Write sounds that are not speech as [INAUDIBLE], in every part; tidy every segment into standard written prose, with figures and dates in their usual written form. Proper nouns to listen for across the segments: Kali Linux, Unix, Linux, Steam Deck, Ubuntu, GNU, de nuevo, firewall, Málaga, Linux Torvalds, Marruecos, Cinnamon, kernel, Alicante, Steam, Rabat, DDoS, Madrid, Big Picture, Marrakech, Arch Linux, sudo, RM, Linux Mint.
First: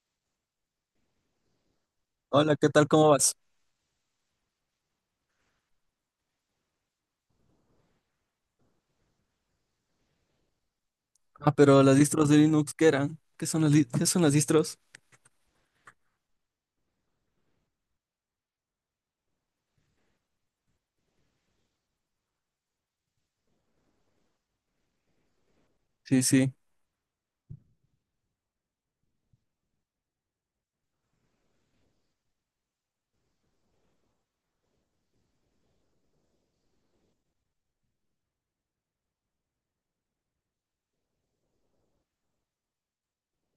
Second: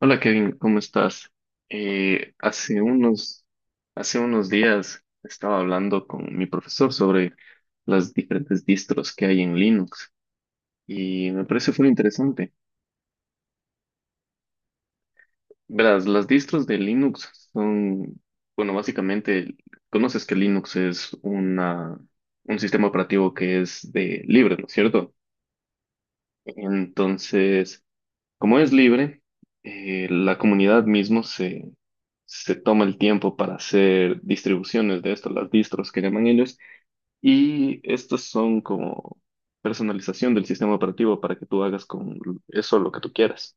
Hola Kevin, ¿cómo estás? Eh, Hola, ¿qué hace tal? ¿Cómo vas? unos, hace unos días estaba hablando con mi profesor sobre las diferentes distros que hay en Linux y me Ah, parece pero muy las distros de interesante. Linux, ¿qué eran? ¿Qué son las, qué son las distros? Verás, las distros de Linux son, bueno, básicamente, conoces que Linux es una, un sistema operativo que es de libre, ¿no es cierto? Sí, sí. Entonces... Como es libre, la comunidad mismo se toma el tiempo para hacer distribuciones de esto, las distros que llaman ellos, y estos son como personalización del sistema operativo para que tú hagas con eso lo que tú quieras.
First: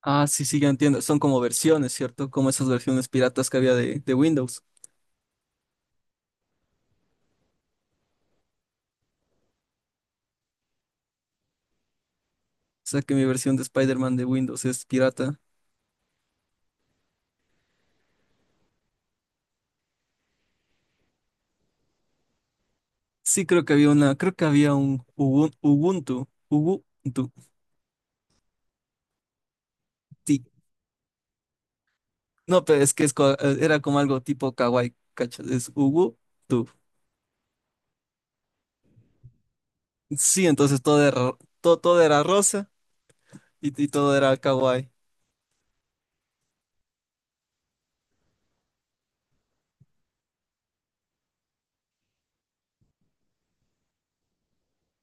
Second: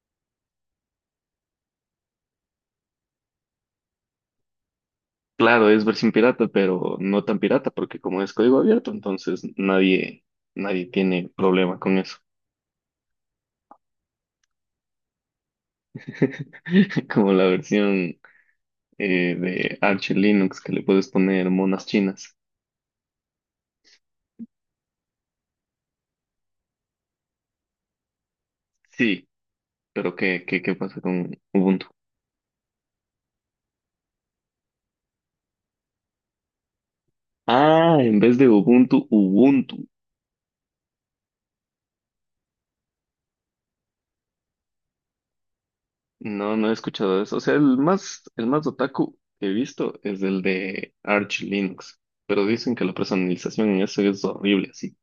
Ah, sí, sí, ya entiendo. Son como versiones, ¿cierto? Como esas versiones piratas que había de Windows. Claro, es versión pirata, pero no tan pirata, porque como es código abierto, entonces nadie, nadie tiene problema con eso. O sea que mi versión de Spider-Man de Windows es pirata. [LAUGHS] Como la versión de Arch Linux que le puedes poner monas chinas. Sí, creo que había una, creo que había un Ubuntu. Ubuntu. Sí, pero ¿qué, Sí. qué, qué pasa con Ubuntu? No, pero es que era como algo tipo kawaii, ¿cachas? Es Ubuntu. Ah, en vez de Ubuntu, Ubuntu. Sí, entonces todo era rosa y todo era kawaii. No, no he escuchado eso. O sea, el más otaku que he visto es el de Arch Linux. Pero dicen que la personalización en eso es horrible, así.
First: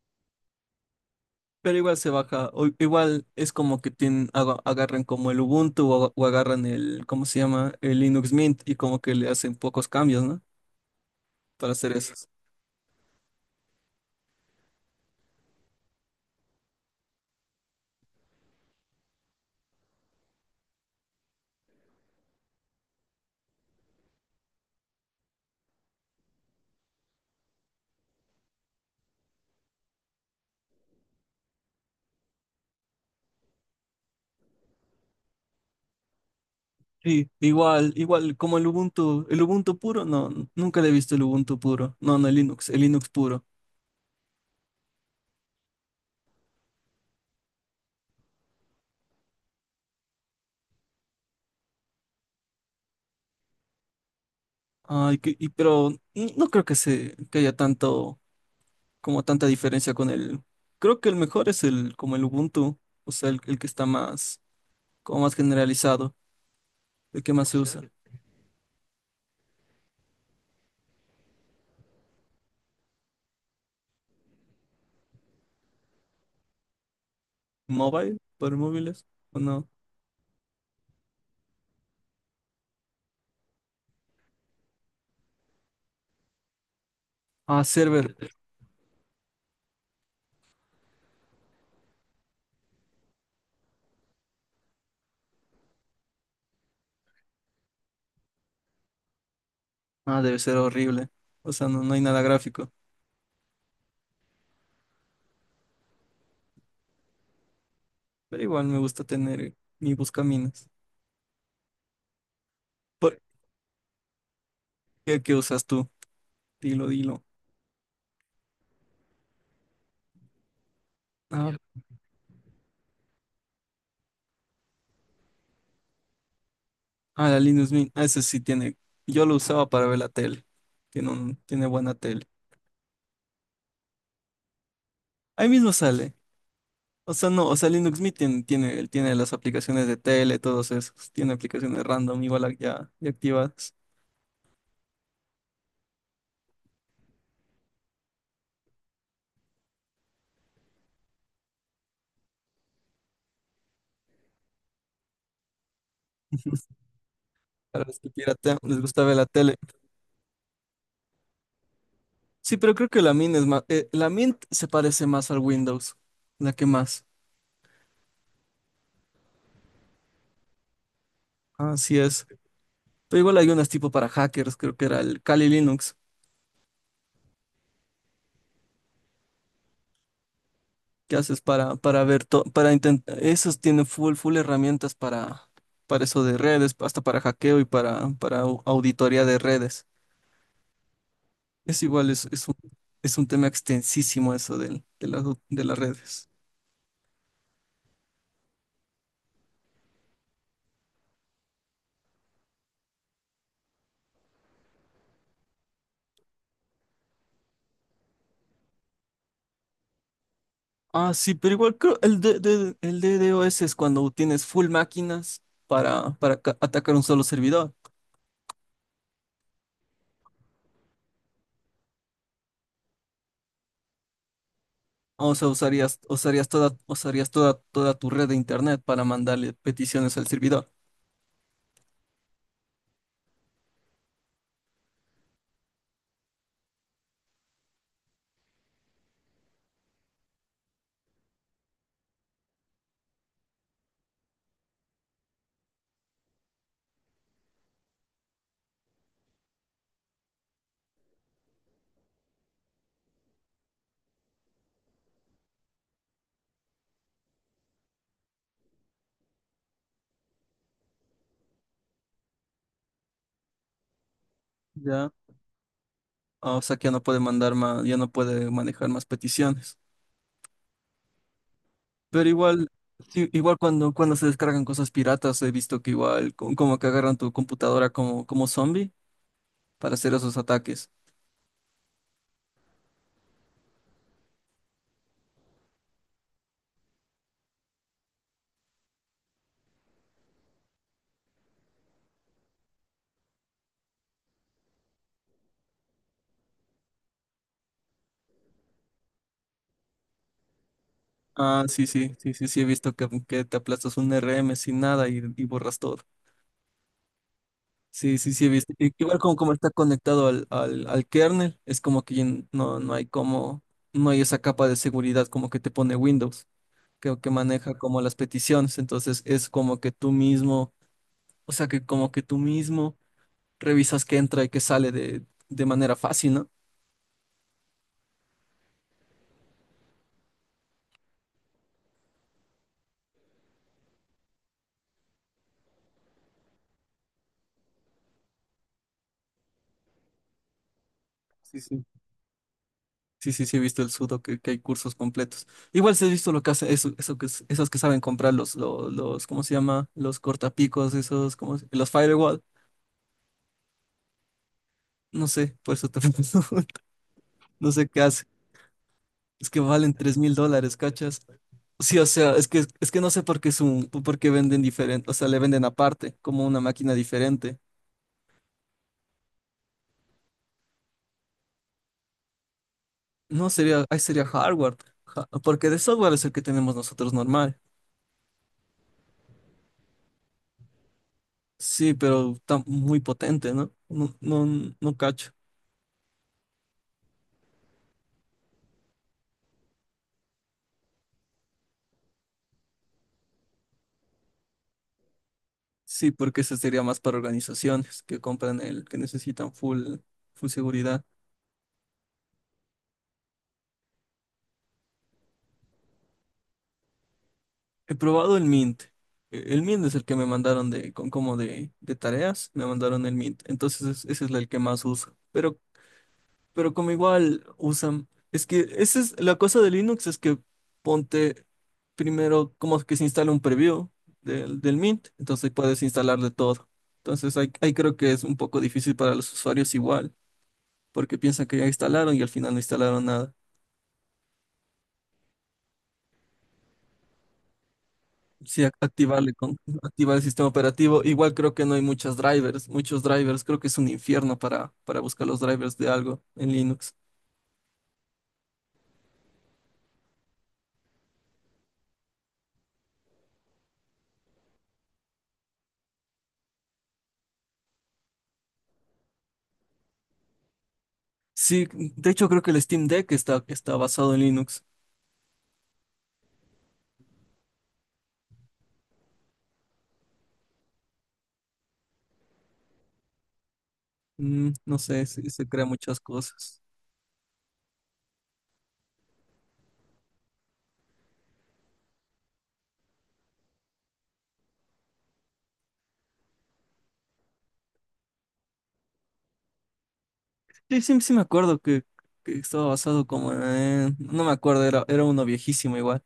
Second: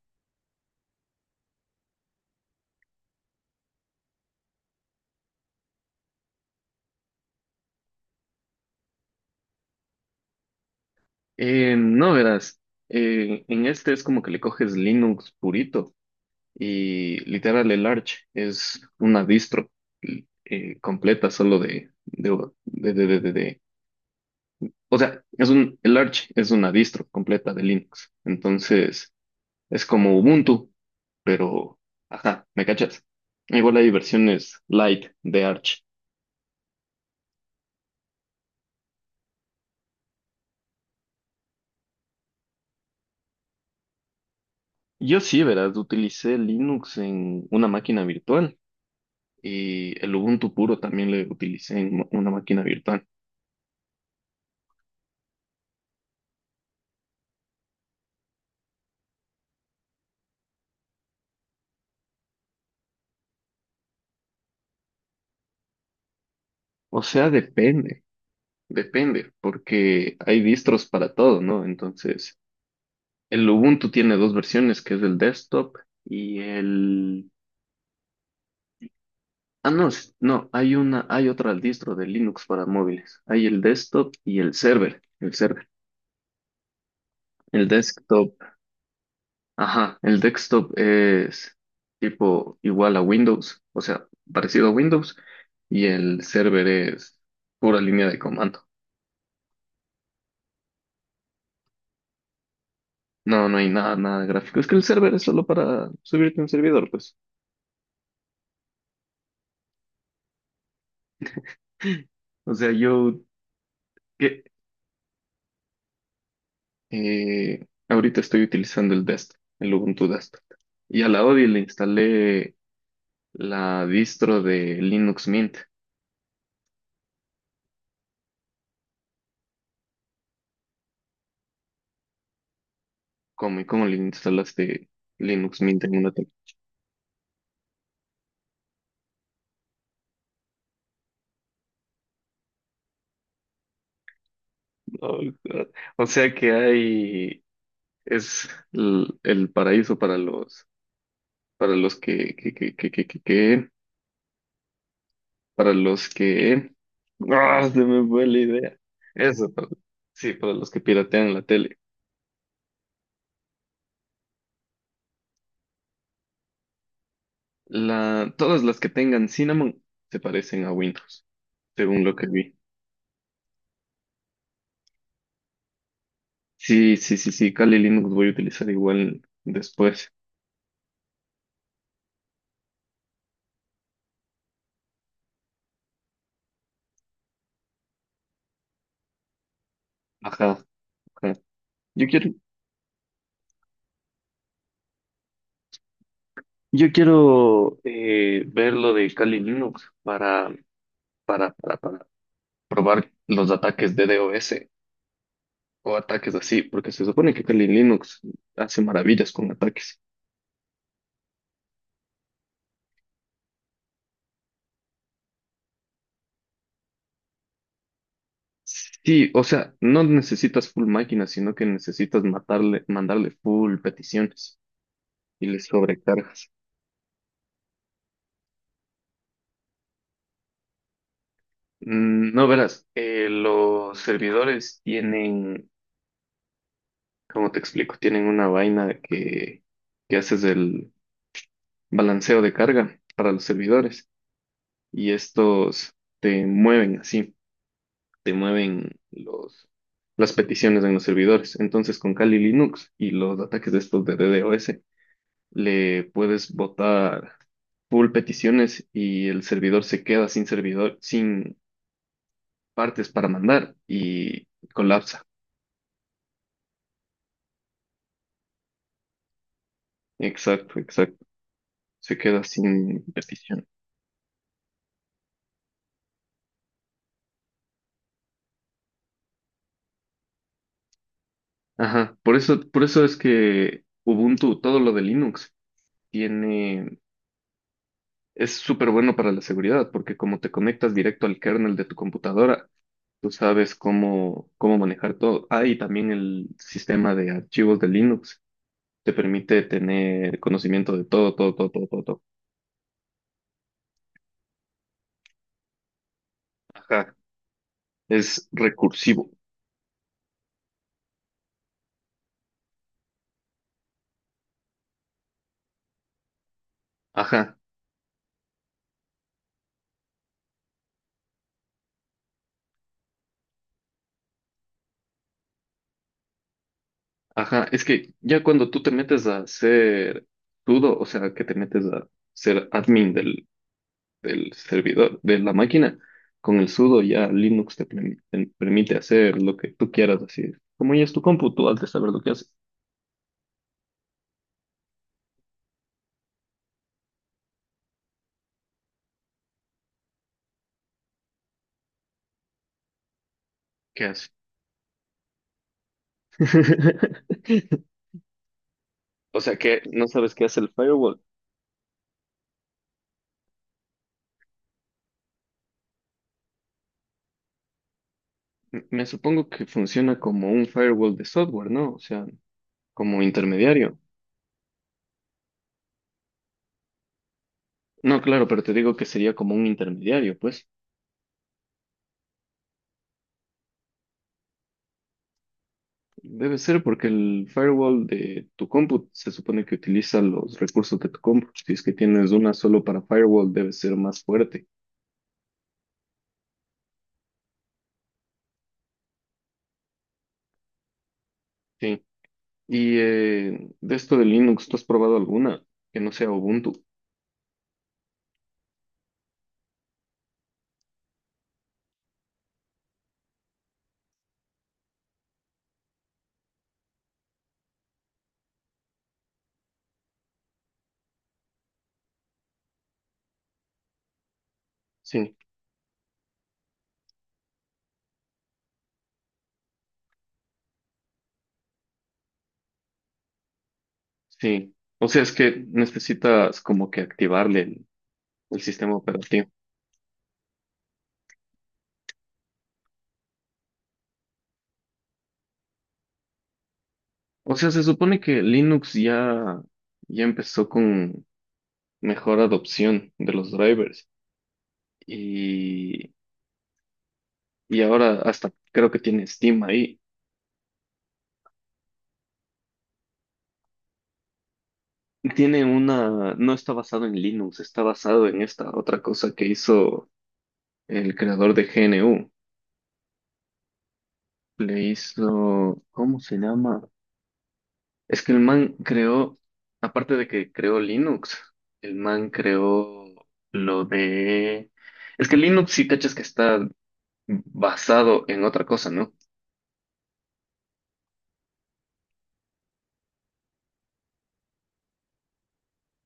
Pero igual se baja, o igual es como que tienen, agarran como el Ubuntu o agarran el, ¿cómo se llama? El Linux Mint y como que le hacen pocos cambios, ¿no? Para hacer No, eso. verás. En este es como que le coges Linux purito. Y literal, el Arch es una distro completa solo de O sea, el Arch es una distro completa de Linux. Entonces, es como Ubuntu, pero, ajá, ¿me cachas? Igual hay versiones light de Arch. Sí, igual, igual como el Ubuntu puro, no, nunca le he visto el Ubuntu puro, no, no, el Linux puro. Yo sí, verás, utilicé Linux en una máquina virtual y el Ubuntu puro también lo utilicé en una máquina virtual. Ay, pero no creo que que haya tanto, como tanta diferencia con el, creo que el mejor es el, como el Ubuntu, o sea, el que está más, como más generalizado, O el sea, que más se usa. depende, depende, porque hay distros para todo, ¿no? Entonces, el Ubuntu tiene dos versiones, que es el desktop y el Mobile, por móviles, o no. Ah, no, no, hay una, hay otra al distro de Linux para móviles. Hay el desktop y el server, el server. Ah, El server. desktop, ajá, el desktop es tipo igual a Windows, o sea, parecido a Windows, y el server es pura línea de comando. Ah, debe ser horrible. O sea, no, no hay nada gráfico. No, no hay nada, nada de gráfico. Es que el server es solo para subirte un servidor, pues. Pero igual me gusta tener mi buscaminas. O sea, yo ¿Por que qué, qué usas tú? Dilo, dilo. Ahorita estoy utilizando el desktop, el Ubuntu desktop. Y a la Odi Ah, le instalé la distro de Linux Mint. ah, la Linux Mint. Ah, ese sí tiene. Yo lo usaba para ver la tele. Tiene un, tiene buena tele. ¿Cómo y cómo le instalaste Ahí Linux mismo Mint en una sale. O sea, no, o sea, Linux Mint tiene las aplicaciones de tele, todos esos. Tiene aplicaciones random, igual ya, ya activadas. computadora? O sea que hay, es paraíso para los que, para los que, [LAUGHS] ¡ah! Se Para los me que fue la piratean, idea. les gusta ver la Eso, tele. para- sí, para los que piratean la tele. Sí, pero creo que la Mint es más. La Mint se parece más al Windows. La que más. La, todas las que tengan Cinnamon se parecen a Windows, Así según lo que es. vi. Pero igual hay unas tipo para hackers, creo que era el Kali Linux, Sí, sí, sí, sí, Kali Linux voy a utilizar igual después. que haces para ver todo, para intentar. Esos tienen full, full herramientas para eso de redes, hasta para hackeo y para, auditoría de redes. Ajá. Ajá. Es Yo igual, quiero, es un tema extensísimo eso de las redes. yo quiero ver lo de Kali Linux para probar los ataques de DOS o ataques así, porque se supone que Kali Linux hace maravillas con ataques. Ah, sí, pero igual creo el, el DDoS es cuando tienes full máquinas para, atacar un solo servidor. Sí, o sea, no necesitas full máquina, sino que necesitas matarle, mandarle full peticiones O y sea, les usarías, usarías sobrecargas. toda, usarías toda, toda tu red de internet para mandarle peticiones al servidor. Mm, no verás, los servidores tienen, ¿cómo te explico? Tienen una vaina que haces el balanceo de carga para los servidores y estos te mueven así, te mueven los, las peticiones en los servidores. Entonces, con Kali Linux y los ataques de estos de DDoS, le puedes botar full peticiones y el servidor se queda sin servidor, sin partes para mandar y Ya, colapsa. o sea que ya no puede mandar más, ya no puede manejar más peticiones. Exacto, exacto. Se Pero queda igual, sin sí, igual petición. cuando, cuando se descargan cosas piratas, he visto que igual, como que agarran tu computadora como, como zombie para hacer esos ataques. Ajá, por eso es que Ubuntu, todo lo de Linux, tiene Es súper bueno para la seguridad, porque como te conectas directo al kernel de tu computadora, tú sabes cómo, cómo manejar todo. Ah, y también el sistema de archivos de Linux te permite tener conocimiento de todo, todo, Ah, todo, sí, todo, todo, sí, todo. sí, sí, sí, he visto que te aplastas un RM sin nada y borras todo. Ajá, Sí, sí, sí, es he visto. Y igual recursivo. como, como está conectado al kernel, es como que ya no, no hay como, no hay esa capa de seguridad como que te pone Windows, que Ajá, maneja como las peticiones, entonces es como que tú mismo, o sea que como que tú mismo revisas qué entra y qué sale de manera fácil, ¿no? ajá. Es que ya cuando tú te metes a ser sudo, o sea, que te metes a ser admin del servidor, de la máquina, con el sudo ya Linux te permite hacer lo que tú quieras, así. Como ya es tu compu, Sí, tú has sí. de saber lo que hace. Sí, sí, sí, he visto el sudo, que hay cursos completos. Igual sí he visto lo que hace, eso que, esos que saben comprar los, los, ¿cómo se llama? Los cortapicos, esos, como los firewall, ¿Qué hace? no sé, por eso te [LAUGHS] pregunto. No [LAUGHS] sé qué hace. O Es sea que que valen no tres sabes mil qué hace el dólares, firewall. ¿cachas? Sí, o sea, es que no sé por qué, es un, por qué venden diferente, o sea, le venden aparte, como una máquina diferente. Me supongo que funciona como un firewall de software, ¿no? O sea, como No, sería, intermediario. ahí sería hardware, porque de software es el que tenemos nosotros normal. No, claro, pero te digo que sería como un intermediario, pues. Sí, pero está muy potente, ¿no? No, no, no cacho. Debe ser porque el firewall de tu compu se supone que utiliza los recursos de tu compu. Si es que tienes una solo para firewall, debe ser más fuerte. Sí, porque ese sería más para organizaciones que compran el que necesitan full, full seguridad. Sí. Y de esto de Linux, ¿tú has probado alguna que no sea Ubuntu? He probado el Mint. El Mint es el que me mandaron de, con, como de tareas, me mandaron el Mint. Entonces ese es el que más uso. Pero como igual usan, es que esa es la cosa de Linux, es que ponte primero como que se instala un preview del Mint, Sí, entonces puedes instalarle todo. Entonces ahí, ahí creo que es un poco difícil para los usuarios igual, porque piensan que ya instalaron y al final no instalaron nada. sí. O sea, es que necesitas como que activarle el Sí, sistema activarle operativo. con, activar el sistema operativo. Igual creo que no hay muchas drivers, muchos drivers. Creo que es un infierno para buscar los drivers de algo en Linux. O sea, se supone que Linux ya, ya empezó con mejor adopción de los drivers y, y ahora hasta creo que tiene Steam ahí. Sí, de hecho creo que el Steam Deck está, está basado en Linux. Tiene una, no está basado en Linux, está basado en esta otra cosa que hizo el creador de GNU. Mm, no Le sé, sí, se crean hizo, muchas ¿cómo se cosas. llama? Es que el man creó, aparte de que creó Linux, el man creó lo de... Es que Linux sí cachas que está basado en otra cosa, ¿no? Sí, sí, sí me acuerdo que estaba basado como en... No me acuerdo, era, era uno viejísimo igual,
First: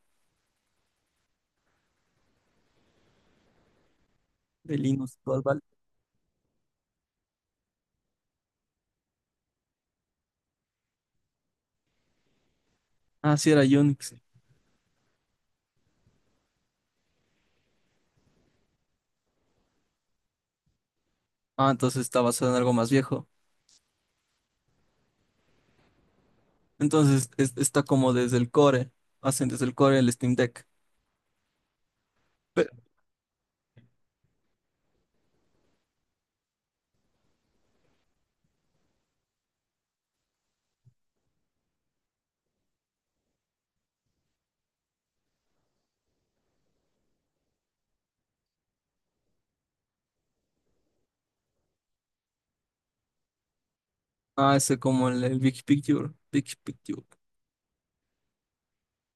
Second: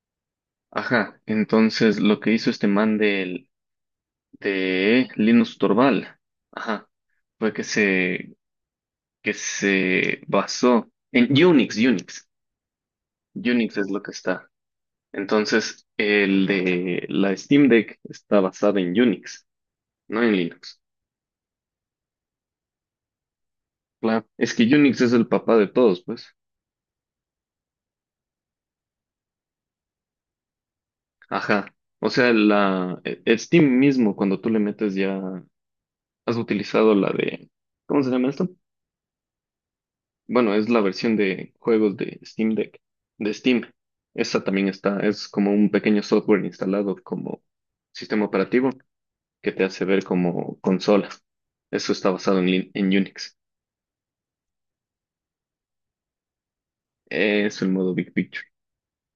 Ajá, entonces lo que hizo este man del, de de Linux Linux Torvald. Torvald, ajá, fue que que se basó en Unix, Unix. Ah, sí, era Unix es lo que Unix. está. Entonces, el de la Steam Deck está basada en Unix, no en Linux. Ah, entonces está basado en algo más viejo. Claro, es que Unix es el papá de todos, pues. Entonces está como desde el core, hacen desde el core el Steam Deck. Ajá. O sea, la Steam mismo, cuando tú le metes ya, has utilizado la de, ¿cómo se llama esto? Bueno, es la versión de juegos de Steam Deck, de Steam. Esa también está, es como un pequeño software instalado como sistema operativo que te hace ver como consola. Eso está basado en, en Unix. Ah, ese como el Big Picture, Big Picture. Es el modo Big Picture.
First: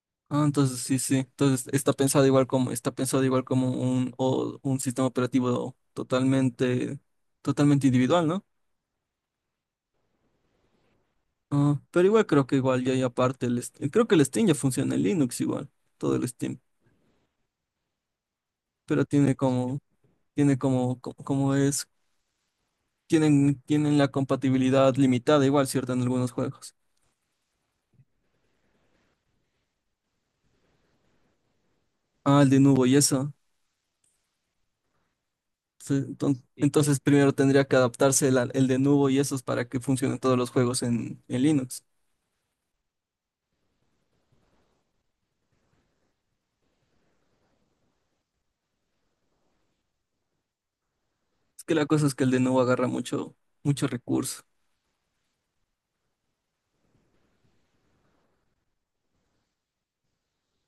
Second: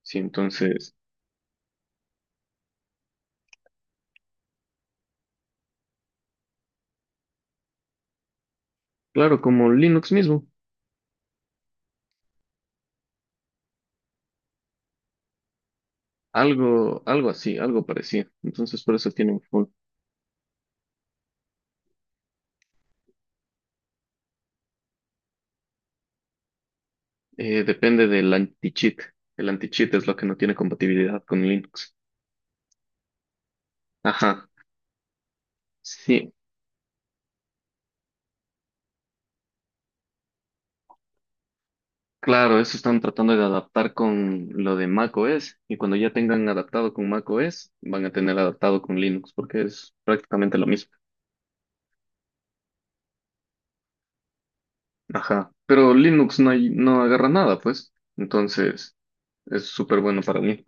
Sí, Ah, entonces entonces, sí, sí. Entonces está pensado igual como, está pensado igual como un, un sistema operativo totalmente, totalmente individual, ¿no? claro, como Linux mismo. Ah, pero igual creo que igual ya hay aparte el Steam. Creo que el Steam ya funciona en Linux igual, todo el Steam. Algo, algo así, algo parecido. Entonces, por Pero eso tiene un full. Tiene como, tienen, tienen la compatibilidad limitada igual, ¿cierto? En algunos juegos. Depende del anti-cheat. El anti-cheat es lo que no tiene compatibilidad con Linux. Ah, el de nuevo y eso. Ajá. Sí, Sí, entonces, primero tendría que adaptarse el de nuevo y esos para que funcionen todos los juegos en Linux. claro, eso están tratando de adaptar con lo de macOS. Y cuando ya tengan adaptado con macOS, van a tener adaptado con Linux, porque es prácticamente lo mismo. Es que la cosa es que el de nuevo agarra mucho, mucho recurso. Ajá. Pero Linux no, no agarra nada, pues. Entonces, es súper bueno para mí.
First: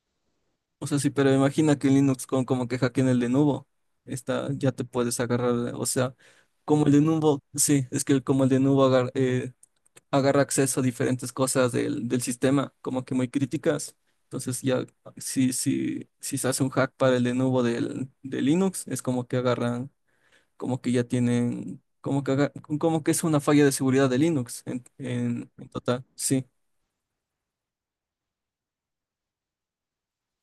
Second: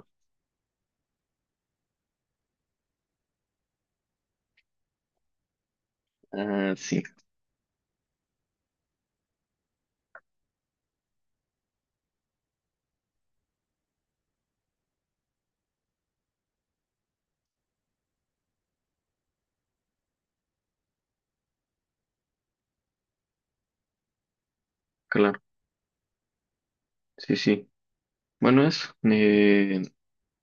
O sea, sí, pero imagina que en Linux con como que hackeen el de nuevo, está, ya te puedes agarrar, o sea, Ah, como el sí, de nuevo, sí, es que como el de nuevo agarra acceso a diferentes cosas del sistema, como que muy críticas. Entonces ya, si se hace un hack para el de nuevo de Linux, es como que agarran como que ya tienen, como que es una falla de seguridad de Linux en, claro. en en total. Sí. Sí, sí. Bueno, eso.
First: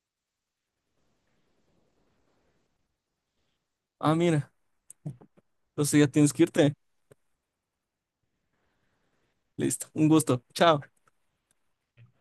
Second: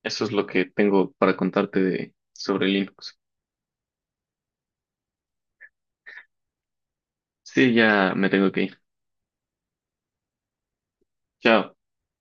Eso es lo que tengo para contarte de, sobre Linux. Ah, mira, entonces ya tienes que irte. Sí, ya me tengo que ir. Listo, un gusto. Chao. Chao.